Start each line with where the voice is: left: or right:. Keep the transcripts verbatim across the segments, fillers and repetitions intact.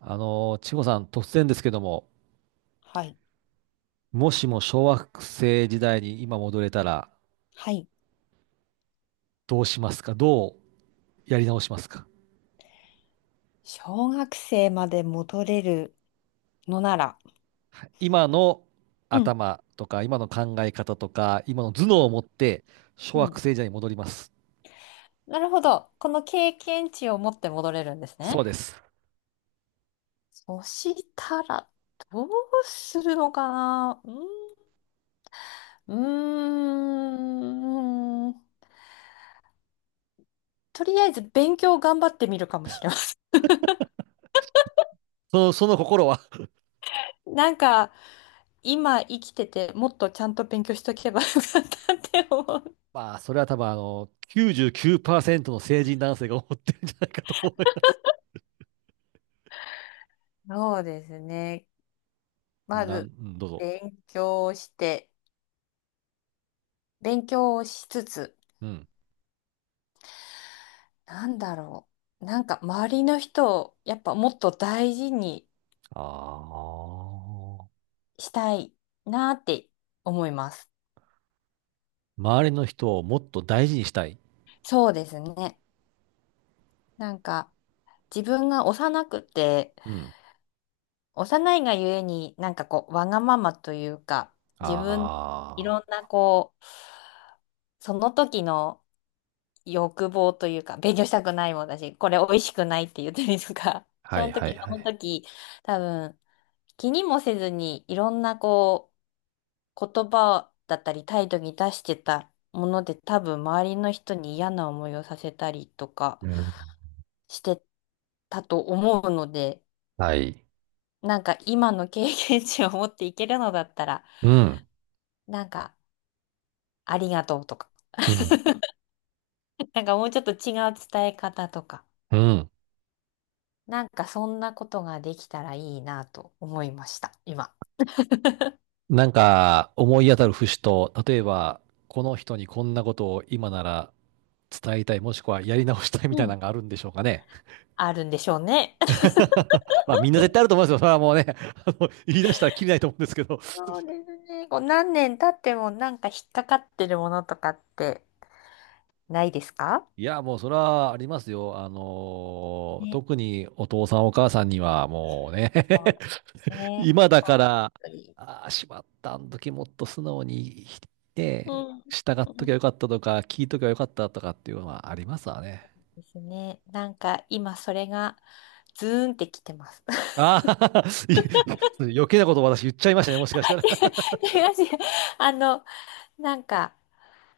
right: あの、千穂さん、突然ですけども、
left: はい。
right: もしも小学生時代に今戻れたら、
left: はい。
right: どうしますか。どうやり直しますか？
left: 小学生まで戻れるのなら。
right: 今の
left: うん。
right: 頭とか、今の考え方とか、今の頭
left: う
right: 脳
left: ん
right: を持って、小
left: う
right: 学
left: ん。
right: 生時代に戻ります。
left: なるほど。この経験値を持って戻れるんです
right: そ
left: ね。
right: うです。
left: そしたら、どうするのかな。うん。うーんとりあえず勉強頑張ってみるかもしれませ
right: その、その心は、
left: ん。なんか、今生きてて、もっとちゃんと勉強しとけばよかったって思う。
right: まあ、それは多分、あの、きゅうじゅうきゅうパーセントの成人男性が思ってるんじゃないかと思います。
left: そうですね。ま
right: なん、う
left: ず、
right: ん、どうぞ。
left: 勉強して、勉強をしつつ、
right: うん。
left: なんだろう。なんか周りの人をやっぱもっと大事に
right: ああ。
left: したいなって思います。
right: 周りの人をもっと大事にしたい。
left: そうですね。なんか自分が幼くて、
right: うん。
left: 幼いがゆえになんかこうわがままというか、自分い
right: あ
left: ろん
right: あ。
left: なこう、その時の欲望というか、勉強したくないもんだし、これ美味しくないって言ったりとか、そ
right: はい
left: の
right: はい
left: 時
right: は
left: その
right: い。
left: 時多分気にもせずにいろんなこう言葉だったり態度に出してたもので多分周りの人に嫌な思いをさせたりと
right: う
left: か
right: ん。
left: してたと思うので
right: はい。
left: なんか今の経験値を持っていけるのだったら
right: うん。
left: なんかありがとうとか
right: うん。
left: なんかもうちょっと違う伝え方とか
right: うん。
left: なんかそんなことができたらいいなと思いました今。
right: なんか、思い当たる節と、例えば、この人にこんなことを今なら伝えたい、もしくはやり直したいみたい
left: う
right: な
left: ん。
right: のがあるんでしょうかね。
left: あるんでしょうね。
right: まあ、みんな絶対あると思いますよ。それはもうね、あの、言い出したらきりないと思うんですけど。
left: そうですね。こう何年経ってもなんか引っかかってるものとかってないですか
right: いや、もうそれはありますよ。あのー
left: ね。
right: 特にお父さんお母さんにはもうね、
left: そうだね。
right: 今だから、ああ、しまった、あの時もっと素直に、
left: う
right: ね、
left: ん。
right: 従っと
left: う
right: き
left: ん、
right: ゃよかったとか、聞いときゃよかったとかっていうのはありますわね。
left: ですね。なんか今それがズーンってきてます。
right: ああ、い余計なことを私言っちゃいましたね、もしかしたら。
left: 違う違うあの、なんか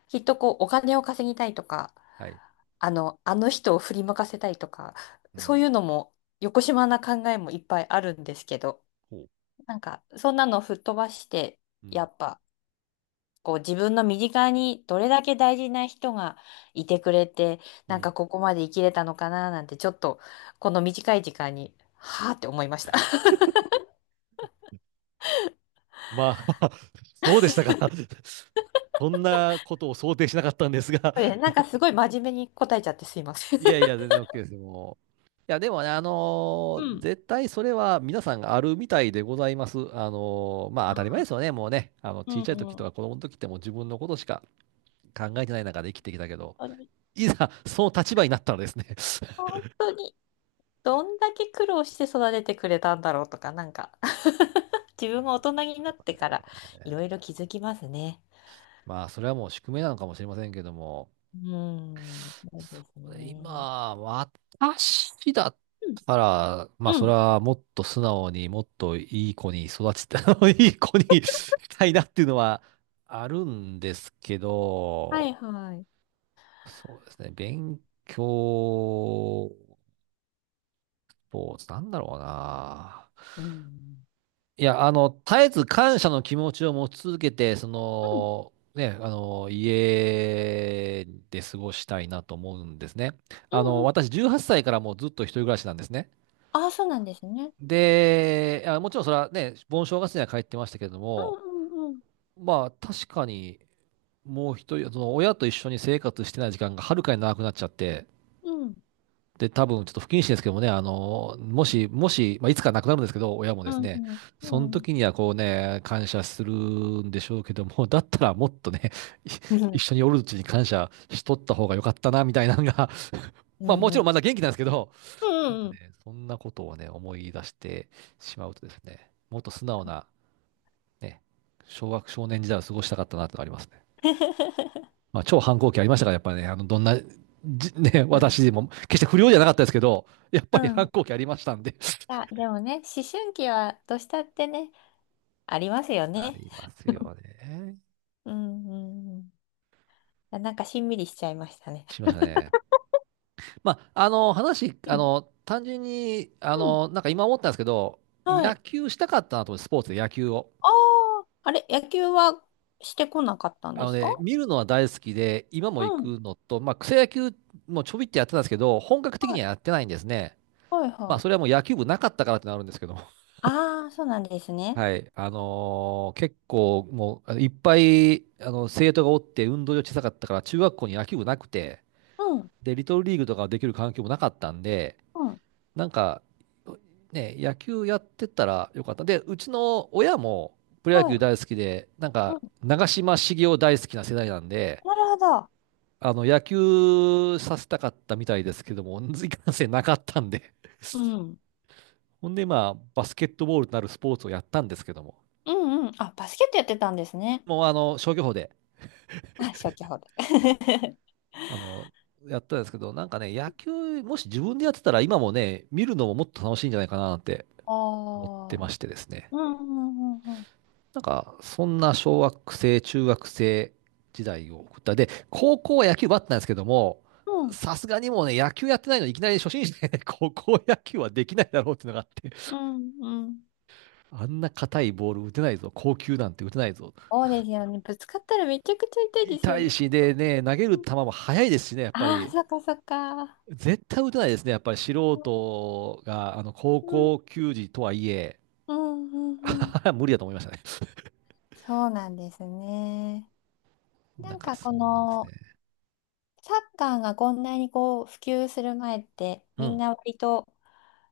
left: きっとこうお金を稼ぎたいとか、
right: はい。
left: あの、あの人を振りまかせたいとか、
right: う
left: そうい
right: ん。
left: うのも横島な考えもいっぱいあるんですけど、
right: ほう。
left: なんかそんなの吹っ飛ばして、
right: う
left: や
right: ん。
left: っぱこう自分の身近にどれだけ大事な人がいてくれて、
right: う
left: なんか
right: ん。
left: ここまで生きれたのかななんてちょっとこの短い時間に、はーって思いました。
right: まあ、そうでしたか。そんなことを想定しなかったんですが、
left: これねなんかすごい真面目に答えちゃってすいません。
right: いやい や、全然 OK ですよ、もう。いや、でもね、あの
left: う
right: ー
left: ん。
right: 絶対それは皆さんがあるみたいでございます。あのーまあ
left: あ
right: 当たり前ですよ
left: ー
right: ね、もうね。あの、
left: う
right: 小
left: ん
right: さい時
left: う
right: と
left: ん。
right: か子供の時ってもう自分のことしか考えてない中で生きてきたけど、
left: 本当に、
right: いざその立場になったらですね、
left: 本当にどんだけ苦労して育ててくれたんだろうとか、なんか 自分が大人になってからいろいろ気づきますね。
right: まあそれはもう宿命なのかもしれませんけども、
left: うん、そう
right: そ
left: です
right: うね、
left: ね。
right: 今、私だったら、まあ、
left: う
right: そ
left: んう
right: れ
left: ん。
right: はもっと素直に、もっといい子に育ちた、いい子にしたいなっていうのはあるんですけ
left: は
right: ど、
left: いはい。
right: そうですね、勉強と、なんだろうな。
left: うん。
right: いや、あの、絶えず感謝の気持ちを持ち続けて、そ
left: うん
right: の、ね、あの、家で過ごしたいなと思うんですね。
left: う
right: あ
left: ん
right: の、
left: うん。
right: 私、じゅうはっさいからもうずっと一人暮らしなんですね。
left: ああ、そうなんですね。
right: で、あ、もちろんそれはね、盆正月には帰ってましたけれど
left: う
right: も、
left: んうんうん。
right: まあ、確かに、もう一人、その、親と一緒に生活してない時間がはるかに長くなっちゃって、
left: うん。
right: で、多分ちょっと不謹慎ですけどもね、あの、もし、もし、まあ、いつか亡くなるんですけど、親も
left: う
right: です
left: ん
right: ね、
left: う
right: そ
left: ん
right: の
left: うん。
right: 時にはこうね、感謝するんでしょうけども、だったらもっとね、い
left: う
right: 一
left: ん。
right: 緒におるうちに感謝しとった方が良かったな、みたいなのが、
left: う
right: まあ
left: ん
right: も
left: う
right: ちろ
left: ん。
right: んまだ元気なんですけど、
left: う
right: なん
left: ん
right: か
left: うん。
right: ね、そんなことをね、思い出してしまうとですね、もっと素直な、ね、小学少年時代を過ごしたかったなってのがありますね。まあ、超反抗期ありましたから、やっぱりね、あの、どんな、じ ね、
left: うん。
right: 私でも、決して不良じゃなかったですけど、やっぱ
left: う
right: り反
left: ん、
right: 抗期ありましたんで。
left: あ、でもね、思春期はどうしたってね、ありますよ
right: あ
left: ね。
right: りますよね。
left: うんうんうん。あ、なんかしんみりしちゃいましたね。
right: しましたね。まあ、あの、話、
left: う
right: あ
left: ん。
right: の、単純に、あ
left: うん。
right: の、なんか今思ったんですけど、
left: は
right: 野
left: い。
right: 球したかったなと思って、スポーツで野球を。
left: ああ、あれ、野球はしてこなかったん
right: あ
left: で
right: の
left: すか？
right: ね、見るのは大好きで、今も行
left: う
right: く
left: ん。
right: のと、まあ、草野球もちょびってやってたんですけど、本格的
left: は
right: に
left: い。
right: はやってないんですね。
left: はい
right: まあ、
left: は
right: それはも
left: い。
right: う野球部なかったからってなるんですけど、
left: ああ、そうなんですね。
right: はい。あのー結構もう、あのいっぱい、あの、生徒がおって、運動場小さかったから、中学校に野球部なくて、
left: うん。
right: で、リトルリーグとかできる環境もなかったんで、
left: うん。
right: なんか、ね、野球やってたらよかった。で、うちの親もプロ野
left: は
right: 球
left: い。
right: 大好きで、なん
left: う
right: か、
left: ん。
right: 長嶋茂雄大好きな世代なんで、
left: なるほど。
right: あの、野球させたかったみたいですけども、いかんせんなかったんで。
left: うん。
right: ほんで、まあ、バスケットボールとなるスポーツをやったんですけども、
left: うんうん。あ、バスケットやってたんですね。
right: もう、あの、消去法で、
left: あ、消去法で。
right: あの、やったんですけど、なんかね、野球、もし自分でやってたら、今もね、見るのももっと楽しいんじゃないかなって
left: あ
right: 思ってま
left: あ。
right: してですね。
left: うんうんうんうん。
right: なんか、そんな小学生、中学生時代を送った。で、高校は野球部あったんですけども、
left: うん
right: さすがにもうね、野球やってないのにいきなり初心者でね、高校野球はできないだろうっていうのがあって、
left: うんうん。
right: あんな硬いボール打てないぞ、高級なんて打てないぞ。
left: そうですよね。ぶつかったらめちゃくちゃ痛いですよ
right: 痛い
left: ね。
right: しでね、投げる球も速いですしね、やっぱ
left: ああー、
right: り。
left: そっかそっか。
right: 絶対打てないですね。やっぱり素
left: う
right: 人が、あの、高校
left: ん
right: 球児とはいえ、
left: うんうんうん。
right: 無理だと思いましたね。
left: そうなんですね。な
right: なん
left: ん
right: か、
left: かこ
right: そんなんです
left: の
right: ね。
left: サッカーがこんなにこう普及する前って
right: う
left: みん
right: ん。
left: な割と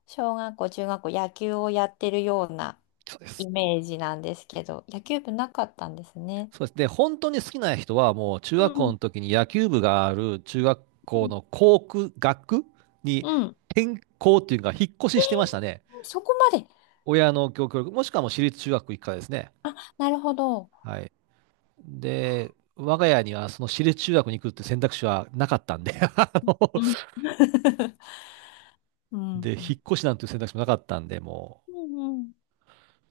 left: 小学校、中学校野球をやってるような
right: そうで
left: イ
right: す。
left: メージなんですけど、野球部なかったんですね。
right: そうです。で、本当に好きな人は、もう、中
left: う
right: 学校の
left: ん。
right: 時に野球部がある中学校の校区、学区に
left: うん。
right: 転校っていうか、引っ越ししてましたね。
left: そこまで。
right: 親の教育、もしくはもう私立中学行くからですね。
left: あ、なるほど。
right: はい。で、我が家にはその私立中学に行くって選択肢はなかったんで、あの
left: うん。う
right: で、引っ
left: ん。
right: 越しなんていう選択肢もなかったんで、も
left: うんうん。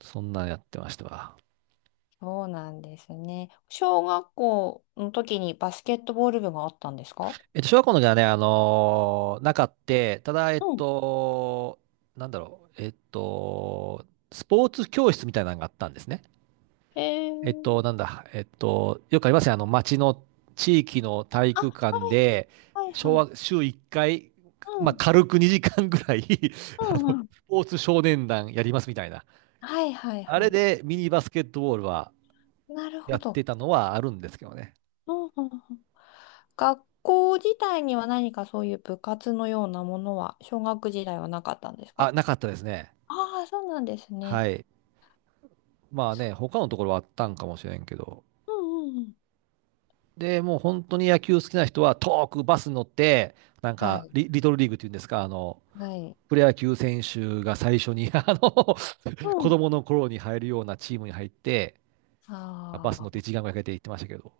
right: う、そんなんやってましたわ。
left: そうなんですね。小学校の時にバスケットボール部があったんですか？
right: えっと、小学校の時はね、あのーなかって、ただ、えっ
left: うん。
right: と、なんだろう、えっと、スポーツ教室みたいなのがあったんですね。
left: へ
right: えっと、な
left: え。
right: んだ、えっと、よくありますね、あの、町の地域の体
left: あ、は
right: 育館で、
left: いはい。はい
right: 小
left: はい。
right: 学、週いっかい、
left: う
right: まあ、
left: ん。
right: 軽くにじかんぐらい、 あの、
left: う
right: ス
left: ん、
right: ポーツ少年団やりますみたいな。
left: はいはい
right: あ
left: は
right: れ
left: い。
right: でミニバスケットボールは
left: なる
right: や
left: ほ
right: って
left: ど。
right: たのはあるんですけどね。
left: うんうんうん。学校自体には何かそういう部活のようなものは、小学時代はなかったんです
right: あ、
left: か？
right: なかったですね。
left: ああー、そうなんですね。
right: はい。まあ
left: そ
right: ね、他のところはあったんかもしれんけど。
left: う、んうんうん。
right: で、もう本当に野球好きな人は遠くバスに乗って、なん
left: は
right: か
left: い。
right: リ、リトルリーグっていうんですか、あの、
left: はい。
right: プロ野球選手が最初に、あの、
left: う
right: 子
left: ん。
right: 供の頃に入るようなチームに入って、バス乗
left: あ
right: って
left: あ。
right: いちじかんぐらいかけて行ってましたけど、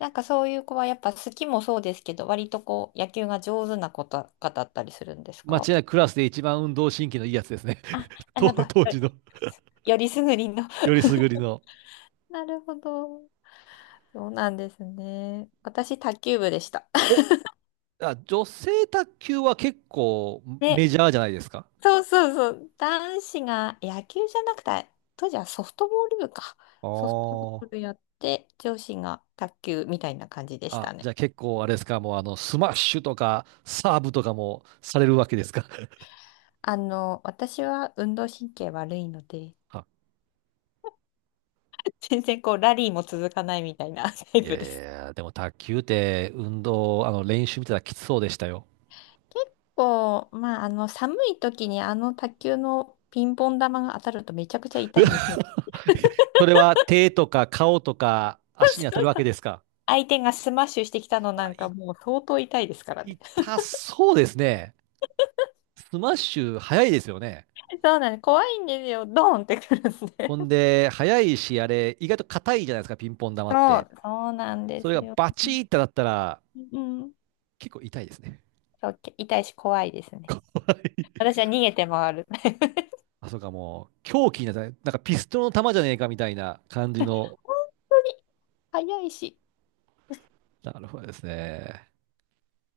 left: なんかそういう子はやっぱ好きもそうですけど、割とこう、野球が上手な子とかだったりするんです
right: 間違
left: か？
right: いなくクラスで一番運動神経のいいやつですね。
left: あ、
right: 当
left: なるほ
right: 当
left: ど。
right: 時の、
left: よりすぐりの。
right: より すぐりの。
left: なるほど。そうなんですね。私、卓球部でした。
right: お、あ、女性卓球は結構
left: ね、
right: メジャーじゃないですか。
left: そうそうそう。男子が野球じゃなくて、当時はソフトボール部か。
right: あ
left: ソフトボール
right: あ。
left: やって、女子が卓球みたいな感じでし
right: あ、
left: た
right: じ
left: ね。
right: ゃあ結構あれですか、もうあの、スマッシュとか、サーブとかもされるわけですか。
left: あの、私は運動神経悪いので、
right: あ、
left: 全然こうラリーも続かないみたいな タイ
right: いや
left: プで
right: いや
left: す。
right: いや、でも卓球って運動、あの、練習見てたらきつそうでしたよ。
left: 結構、まあ、あの、寒い時にあの卓球のピンポン玉が当たるとめちゃくちゃ痛いんです よ。
right: それは手とか顔とか足に当たるわ けですか。
left: 相手がスマッシュしてきたのな
right: あ、
left: んか
right: い、
left: もう相当痛いですからね。
right: 痛そうですね。スマッシュ早いですよね。
left: そうなんです。怖いんですよ。ドーンってくるん
right: ほ
left: で。
right: んで、早いし、あれ、意外と硬いじゃないですか、ピンポン玉っ
left: そ
right: て。
left: う、そうなんで
right: それ
left: す
right: が
left: よ。
right: バチーってなったら、
left: うん。
right: 結構痛いですね。
left: そう、痛いし怖いですね。
right: 怖い。
left: 私は逃げて回る。
right: あ、そうか、もう、狂気になったね。なんかピストルの弾じゃねえかみたいな感じの、
left: 本当に早いし。
right: なるほどですね。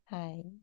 left: はい。